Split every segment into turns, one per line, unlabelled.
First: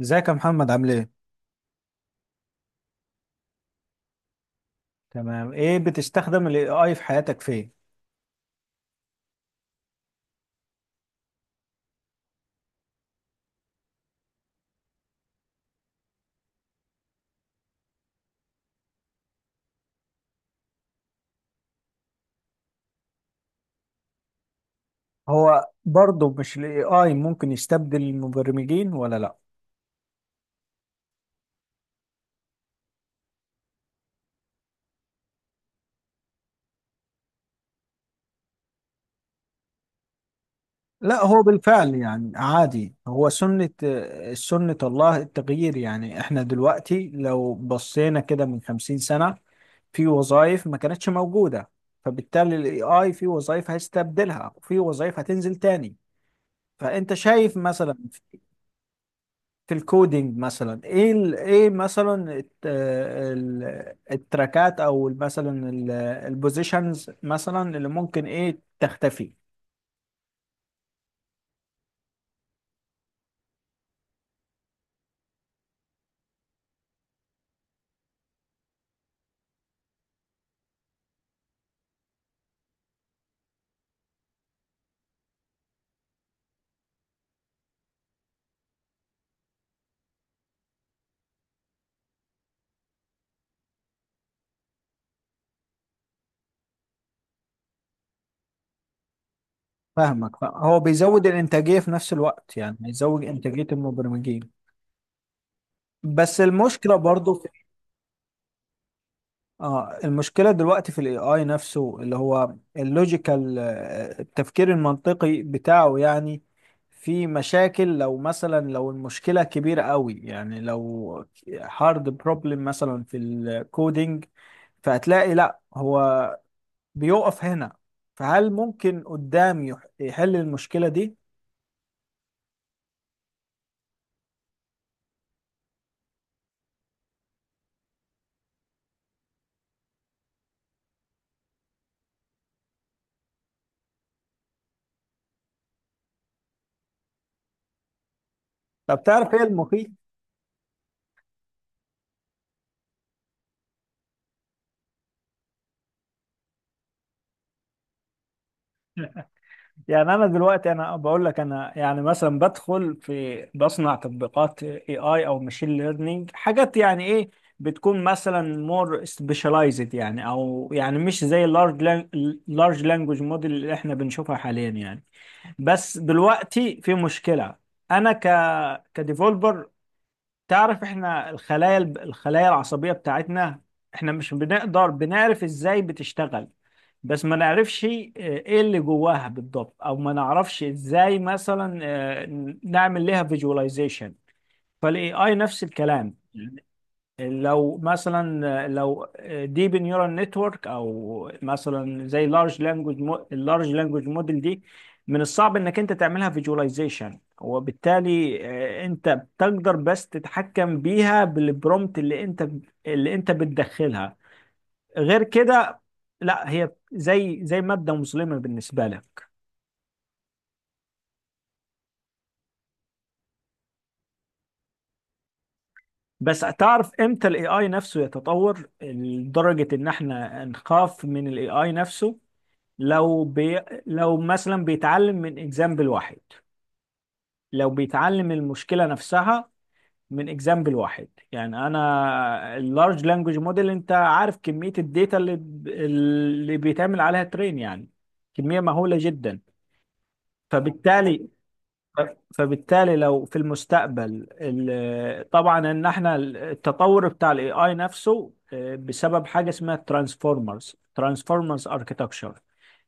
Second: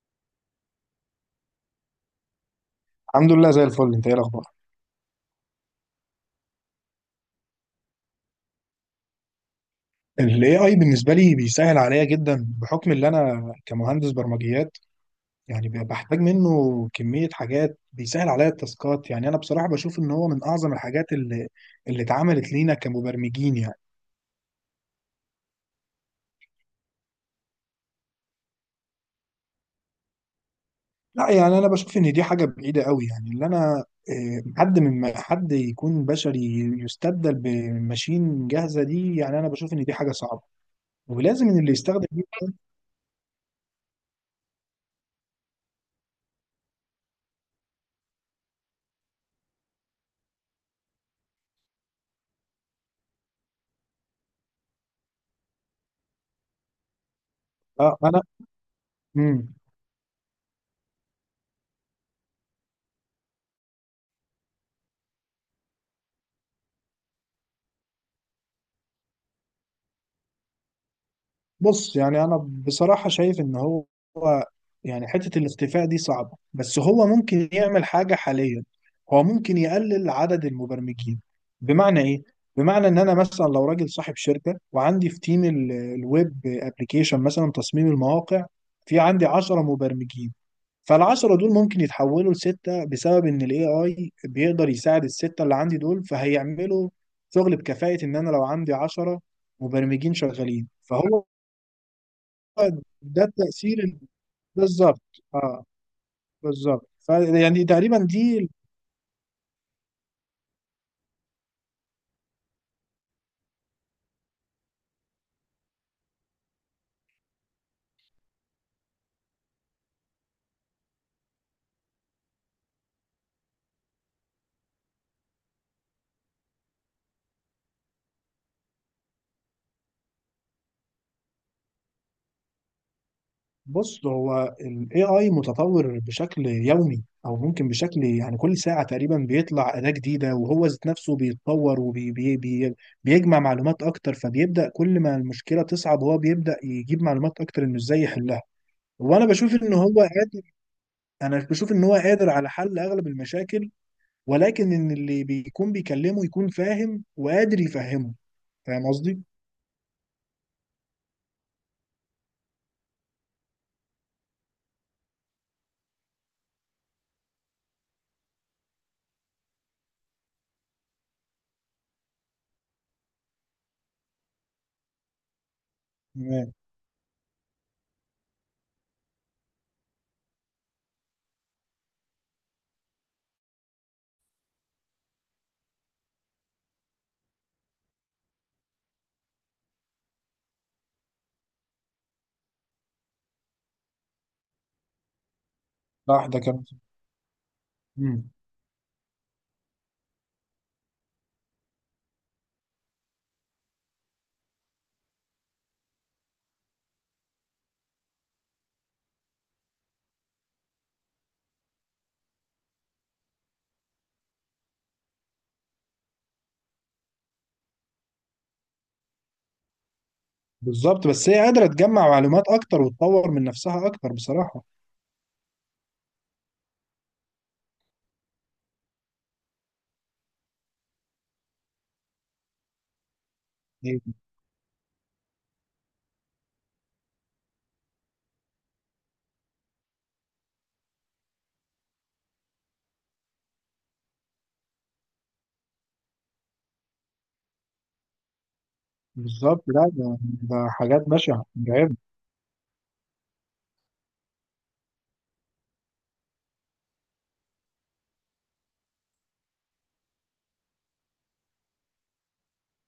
ازيك يا محمد، عامل ايه؟
الحمد لله زي الفل. انت ايه الاخبار؟
تمام. ايه، بتستخدم الاي اي في حياتك فين؟
الاي اي بالنسبه لي بيسهل عليا جدا بحكم ان انا كمهندس برمجيات يعني بحتاج منه كميه حاجات بيسهل عليا التاسكات. يعني انا بصراحه بشوف ان هو من اعظم الحاجات اللي اتعملت لينا كمبرمجين يعني.
هو برضه مش الاي اي ممكن يستبدل المبرمجين ولا لا؟
لا يعني انا بشوف ان دي حاجه بعيده قوي. يعني اللي انا اه، حد من حد يكون بشري يستبدل بماشين جاهزه، دي يعني انا بشوف ان دي حاجه صعبه.
لا، هو
ولازم ان اللي
بالفعل
يستخدم دي.
يعني عادي. هو سنة الله التغيير. يعني احنا دلوقتي لو بصينا كده من 50 سنة، في وظائف ما كانتش موجودة، فبالتالي الاي اي في وظائف هيستبدلها وفي وظائف هتنزل تاني. فانت شايف مثلا
اه انا.
في الكودينج، مثلا، ايه ايه مثلا التراكات، او مثلا البوزيشنز، مثلا اللي ممكن ايه تختفي؟
بص يعني انا بصراحة شايف ان هو يعني حتة الاختفاء دي صعبة، بس هو ممكن يعمل حاجة حاليا. هو ممكن يقلل عدد المبرمجين. بمعنى ايه؟ بمعنى ان انا مثلا لو راجل صاحب شركة وعندي في تيم الويب ابليكيشن مثلا، تصميم المواقع، في عندي 10 مبرمجين. فالعشرة دول ممكن يتحولوا لستة بسبب ان الاي اي بيقدر يساعد الستة اللي عندي دول، فهيعملوا شغل بكفاءة. ان انا لو عندي 10 مبرمجين
فاهمك.
شغالين
هو
فهو
بيزود الانتاجيه في نفس الوقت، يعني هيزود
ده
انتاجيه
التأثير
المبرمجين.
بالظبط. اه.
بس
بالظبط،
المشكله برضو،
فيعني تقريبا دي.
اه المشكلة دلوقتي في الاي اي نفسه، اللي هو اللوجيكال، التفكير المنطقي بتاعه يعني. في مشاكل، لو مثلا لو المشكلة كبيرة قوي، يعني لو هارد بروبلم مثلا في الكودينج، فهتلاقي لا، هو بيقف هنا. فهل ممكن قدام يحل المشكلة دي؟
بص هو ال AI متطور بشكل يومي، او ممكن بشكل يعني كل ساعة تقريبا بيطلع أداة جديدة. وهو ذات نفسه بيتطور وبيجمع معلومات اكتر، فبيبدأ كل ما المشكلة تصعب هو بيبدأ يجيب معلومات اكتر انه ازاي يحلها.
طب
وانا
تعرف ايه
بشوف ان
المخيف؟
هو قادر. انا بشوف ان هو قادر على حل اغلب المشاكل، ولكن ان اللي بيكون بيكلمه يكون فاهم وقادر يفهمه. فاهم قصدي؟
يعني انا دلوقتي، انا بقول لك، انا يعني مثلا بدخل في بصنع تطبيقات اي اي او ماشين ليرنينج، حاجات يعني ايه، بتكون مثلا مور سبيشاليزد، يعني او يعني مش زي لارج لانجوج موديل اللي احنا بنشوفها حاليا يعني. بس دلوقتي في مشكلة. انا كديفولبر، تعرف احنا الخلايا العصبية بتاعتنا، احنا مش بنقدر، بنعرف ازاي بتشتغل، بس ما نعرفش، ايه اللي جواها بالضبط، او ما نعرفش ازاي مثلا، نعمل لها فيجواليزيشن. فالاي اي نفس الكلام.
صح، ده كمان.
لو
مم.
مثلا لو ديب نيورال نتورك، او مثلا زي لارج لانجوج اللارج لانجوج موديل دي، من الصعب انك انت تعملها فيجواليزيشن، وبالتالي انت بتقدر بس تتحكم بيها بالبرومت اللي انت بتدخلها. غير كده لا، هي زي مادة مظلمة بالنسبة لك.
بالظبط، بس هي قادرة تجمع معلومات أكتر وتطور من نفسها أكتر بصراحة.
بس تعرف امتى الاي اي نفسه يتطور لدرجة ان احنا نخاف من الاي اي نفسه؟ لو بي...
هي-
لو مثلا بيتعلم من اكزامبل واحد، لو بيتعلم المشكله نفسها من اكزامبل واحد. يعني انا اللارج لانجوج موديل، انت عارف كميه الداتا اللي بيتعمل عليها ترين؟ يعني كميه مهوله جدا.
بالظبط. لا ده حاجات
فبالتالي،
بشعة مرعبة.
لو في المستقبل طبعا ان احنا التطور بتاع الاي اي نفسه، بسبب حاجه اسمها ترانسفورمرز، اركيتكتشر.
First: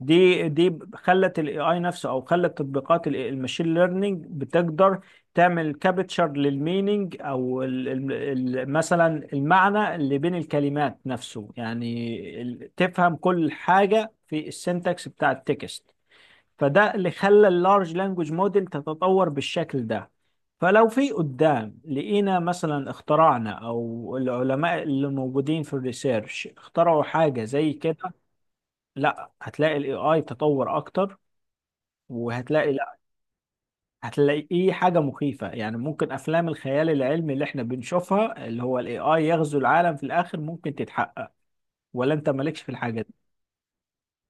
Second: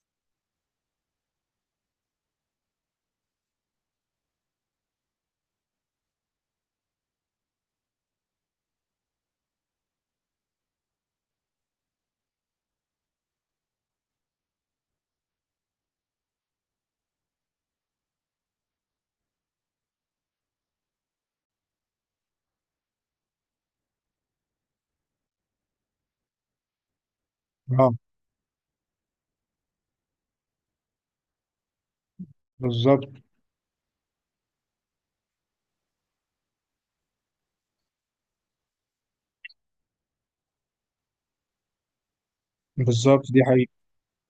دي خلت الاي اي نفسه، او خلت تطبيقات الماشين ليرنينج بتقدر تعمل كابتشر للمينينج، او ال ال ال مثلا المعنى اللي بين الكلمات نفسه، يعني تفهم كل حاجة في السنتكس بتاع التكست. فده اللي خلى اللارج لانجوج موديل تتطور بالشكل ده. فلو في قدام لقينا، مثلا اخترعنا او العلماء اللي موجودين في الريسيرش اخترعوا حاجة زي
اه.
كده، لا هتلاقي الاي اي تطور اكتر، وهتلاقي لا
بالظبط.
هتلاقيه حاجه مخيفه. يعني ممكن افلام الخيال العلمي اللي احنا بنشوفها، اللي هو الاي اي يغزو العالم في الاخر، ممكن تتحقق، ولا انت مالكش في الحاجه دي؟
بالظبط دي حقيقة.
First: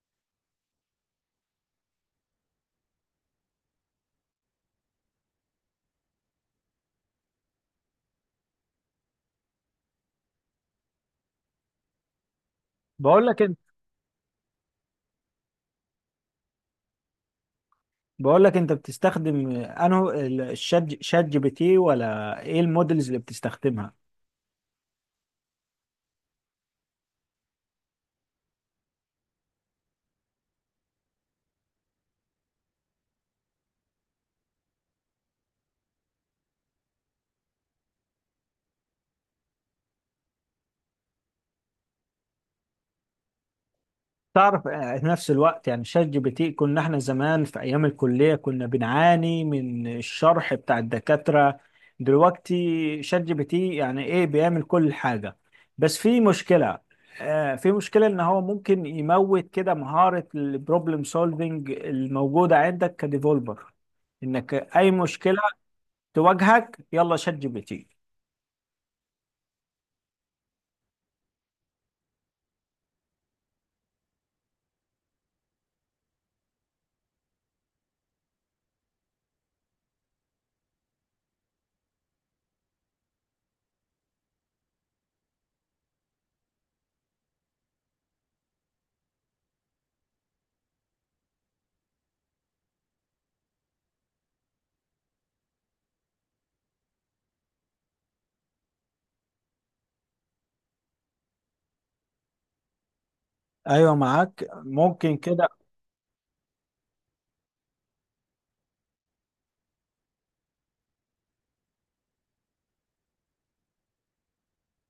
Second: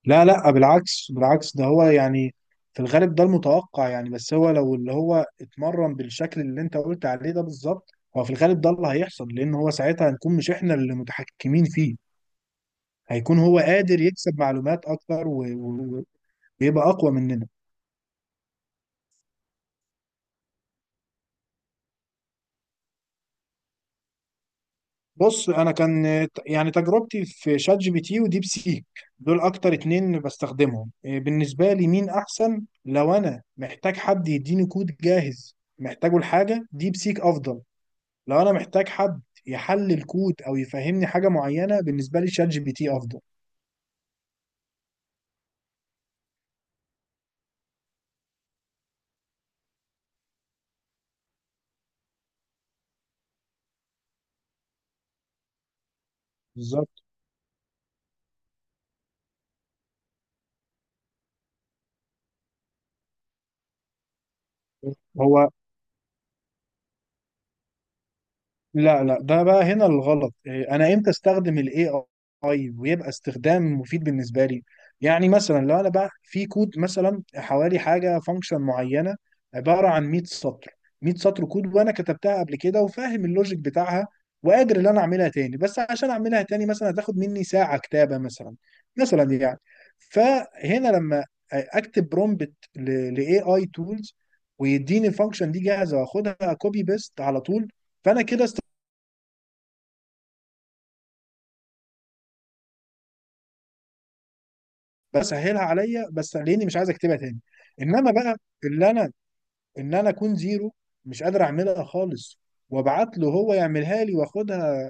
لا لا، بالعكس بالعكس، ده هو يعني في الغالب ده المتوقع يعني. بس هو لو اللي هو اتمرن بالشكل اللي أنت قلت عليه ده بالظبط، هو في الغالب ده اللي هيحصل، لأن هو ساعتها هنكون مش إحنا اللي متحكمين فيه.
بقول
هيكون
لك انت
هو قادر يكسب معلومات أكتر ويبقى أقوى مننا.
بقول لك، انت بتستخدم انه شات جي بي تي، ولا ايه المودلز اللي بتستخدمها؟
بص انا كان يعني تجربتي في شات جي بي تي وديب سيك. دول اكتر اتنين بستخدمهم. بالنسبه لي مين احسن؟ لو انا محتاج حد يديني كود جاهز محتاجه لحاجه، ديب سيك افضل. لو انا محتاج حد يحلل كود او يفهمني حاجه معينه، بالنسبه لي شات جي بي تي افضل.
تعرف، في نفس الوقت يعني شات جي بي تي، كنا احنا زمان في ايام الكليه كنا بنعاني من الشرح بتاع الدكاتره، دلوقتي شات جي بي تي يعني ايه، بيعمل كل حاجه. بس في مشكله.
بالظبط.
في مشكله ان هو ممكن يموت كده مهاره البروبلم سولفنج الموجوده عندك كديفولبر، انك اي مشكله
هو
تواجهك، يلا شات جي بي تي.
لا لا، ده بقى هنا الغلط. انا امتى استخدم الاي اي ويبقى استخدام مفيد بالنسبه لي؟ يعني مثلا لو انا بقى في كود مثلا، حوالي حاجه فانكشن معينه عباره عن 100 سطر. 100 سطر كود وانا كتبتها قبل كده وفاهم اللوجيك بتاعها، وقادر ان انا اعملها تاني. بس عشان اعملها تاني مثلا هتاخد مني ساعه كتابه مثلا، مثلا يعني. فهنا لما اكتب برومبت لاي اي تولز، ويديني الفانكشن دي جاهزه، واخدها كوبي بيست على طول، فانا كده
ايوه، معاك، ممكن كده،
بسهلها عليا، بس لاني مش عايز اكتبها تاني. انما بقى اللي انا ان انا اكون زيرو، مش قادر اعملها خالص، وابعت له هو يعملها لي واخدها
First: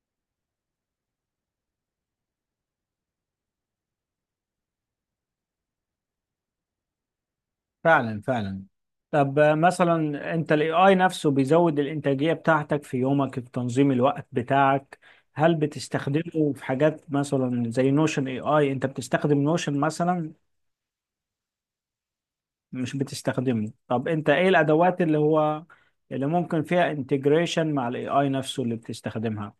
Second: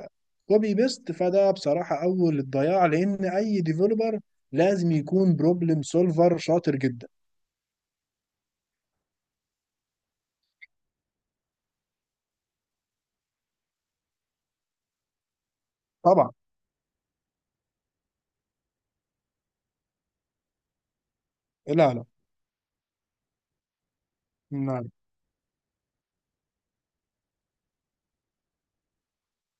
كوبي بيست، فده بصراحه اول الضياع، لان اي ديفلوبر لازم يكون بروبلم سولفر شاطر جدا.
فعلا فعلا. طب، مثلا انت الاي اي نفسه بيزود الانتاجية بتاعتك في يومك، في تنظيم الوقت بتاعك، هل
طبعا.
بتستخدمه في حاجات مثلا زي نوشن اي اي؟ انت بتستخدم نوشن مثلا؟
لا لا.
مش بتستخدمه؟ طب انت ايه
لا.
الادوات اللي هو، اللي ممكن فيها انتجريشن مع الاي اي نفسه اللي بتستخدمها؟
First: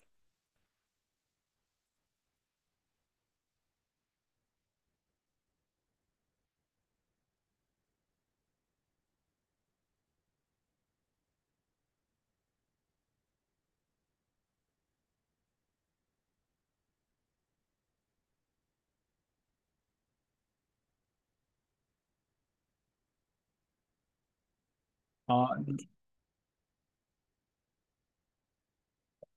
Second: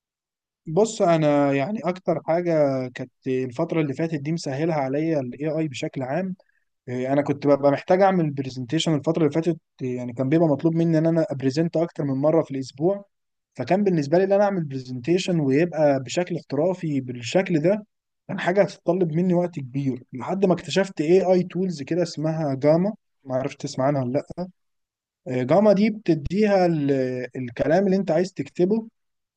بص انا يعني اكتر حاجه كانت الفتره اللي فاتت دي مسهلها عليا الاي اي بشكل عام. انا كنت ببقى محتاج اعمل برزنتيشن الفتره اللي فاتت، يعني كان بيبقى مطلوب مني ان انا ابريزنت اكتر من مره في الاسبوع. فكان بالنسبه لي ان انا اعمل برزنتيشن ويبقى بشكل احترافي بالشكل ده، كان حاجه هتتطلب مني وقت كبير لحد ما اكتشفت اي اي تولز كده اسمها جاما. ما عرفت تسمع عنها ولا لا؟
اه.
جاما دي بتديها الكلام اللي انت عايز تكتبه،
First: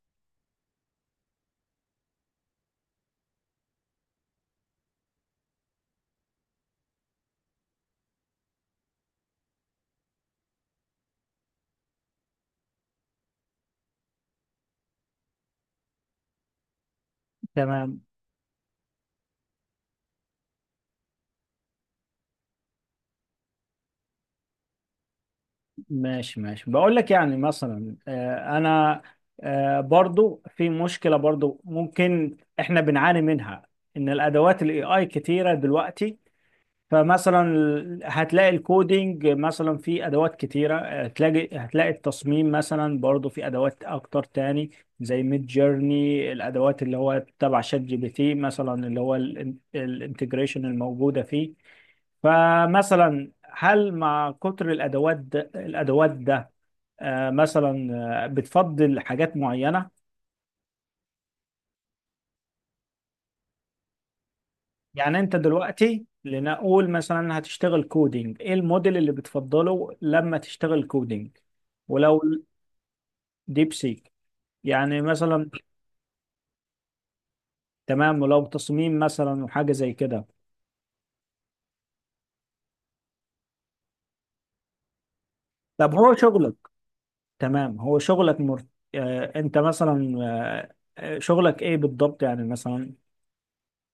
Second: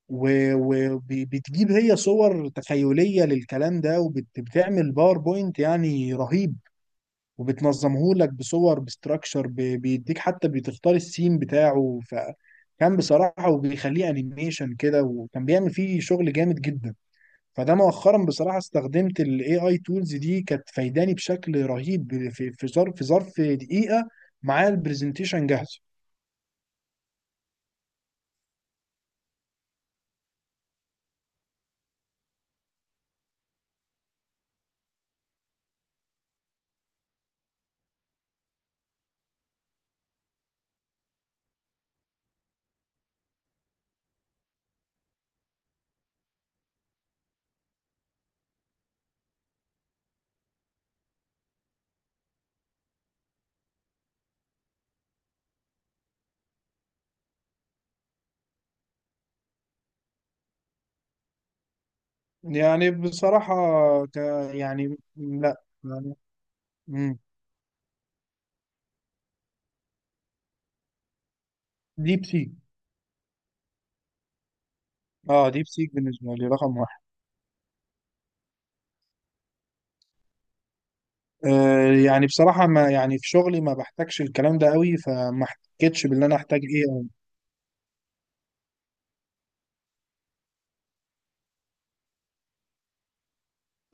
وبتجيب هي صور تخيليه للكلام ده، وبتعمل باوربوينت يعني رهيب. وبتنظمهولك بصور، بستراكشر، بيديك حتى بتختار السين بتاعه، فكان بصراحة، وبيخليه انيميشن كده، وكان بيعمل فيه شغل جامد جدا. فده
تمام،
مؤخرا بصراحة استخدمت ال AI tools دي، كانت فايداني بشكل رهيب. في في ظرف في ظرف دقيقة معايا البرزنتيشن جاهز.
ماشي ماشي. بقول لك يعني مثلا، آه، انا آه، برضو في مشكلة برضو ممكن احنا بنعاني منها، ان الادوات الاي اي كتيرة دلوقتي. فمثلا هتلاقي الكودينج مثلا في ادوات كتيرة، هتلاقي التصميم مثلا برضو في ادوات اكتر تاني، زي ميد جيرني، الادوات اللي هو تبع شات جي بي تي مثلا، اللي هو الانتجريشن الموجودة فيه. فمثلا هل مع كتر الادوات ده، مثلا بتفضل حاجات معينه؟
يعني بصراحة ك يعني
يعني انت
لا
دلوقتي
يعني.
لنقول
مم.
مثلا هتشتغل كودينج، ايه الموديل اللي بتفضله لما تشتغل كودينج؟ ولو
ديب سيك.
ديب سيك، يعني
اه
مثلا؟
ديب سيك بالنسبة لي رقم واحد.
تمام. ولو تصميم مثلا وحاجه زي كده؟
يعني بصراحة ما يعني في شغلي ما بحتاجش الكلام ده قوي، فما
طب
احتكتش
هو
باللي انا
شغلك،
احتاج ايه أوي.
تمام. هو شغلك آه، انت مثلا آه، آه، شغلك ايه بالضبط يعني مثلا؟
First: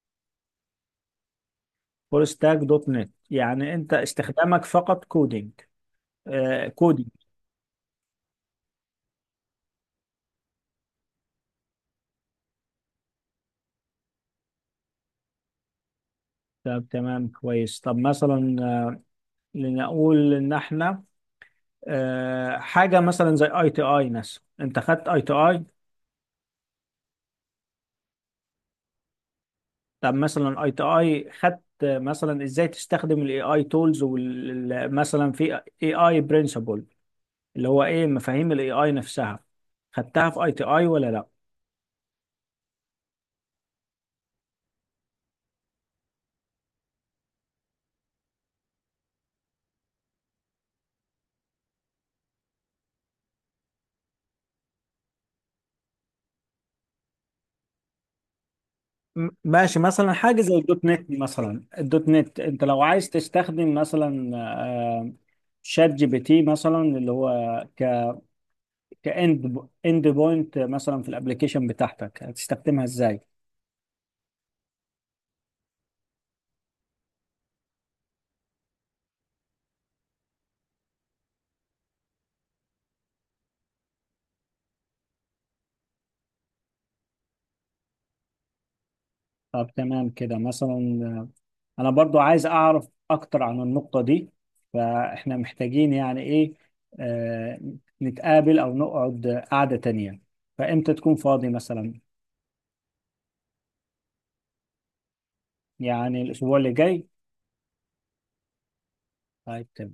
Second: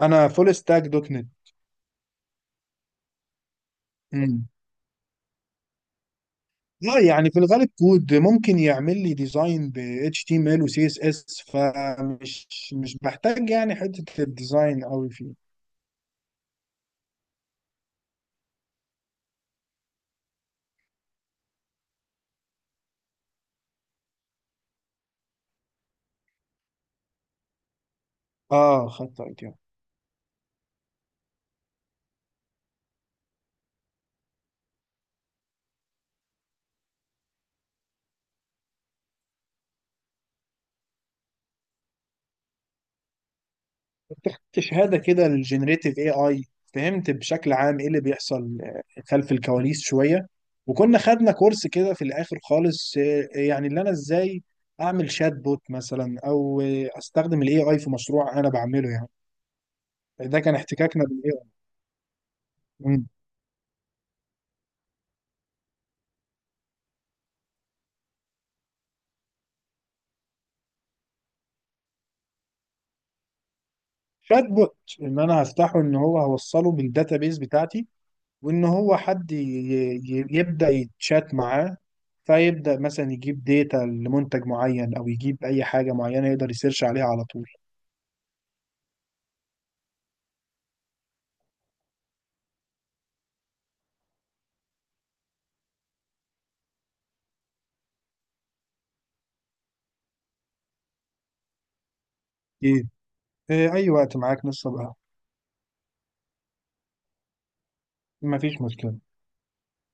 انا فول ستاك دوت نت.
فول ستاك دوت نت. يعني انت
امم.
استخدامك فقط كودينج؟
اه
كودينج.
يعني في الغالب كود، ممكن يعمل لي ديزاين ب HTML و CSS، فمش مش بحتاج يعني حتة الديزاين قوي فيه.
طب تمام، كويس. طب مثلا لنقول ان احنا، حاجه مثلا زي اي تي اي مثلا، انت خدت اي تي اي؟
اه خدت اي
طب مثلا اي تي اي خدت، مثلا ازاي تستخدم الاي اي تولز مثلا في اي اي برنسبل، اللي هو ايه مفاهيم الاي اي نفسها، خدتها في اي تي اي ولا لا؟
شهادة كده للجنريتيف اي اي. فهمت بشكل عام ايه اللي بيحصل خلف الكواليس شوية. وكنا خدنا كورس كده في الاخر خالص، يعني اللي انا ازاي اعمل شات بوت مثلا، او استخدم الاي اي في مشروع انا بعمله يعني.
ماشي. مثلا حاجة
ده كان
زي الدوت
احتكاكنا
نت
بالاي
مثلا، الدوت نت انت لو
اي.
عايز تستخدم مثلا شات جي بي تي مثلا، اللي هو ك كاند اند بوينت مثلا في الابليكيشن بتاعتك، هتستخدمها ازاي؟
شات بوت، ان انا هفتحه ان هو هوصله بالداتابيز بتاعتي، وان هو حد يبدا يتشات معاه، فيبدا مثلا يجيب داتا لمنتج معين، او يجيب اي حاجه معينه يقدر يسيرش عليها على طول.
طب تمام كده. مثلا انا برضو عايز اعرف اكتر عن النقطة دي، فاحنا محتاجين يعني ايه، آه، نتقابل او نقعد قعدة تانية. فامتى تكون فاضي مثلا؟
ايه. اي وقت معاك. نص بقى.
يعني الاسبوع اللي جاي؟
مفيش مشكلة.
طيب، تمام.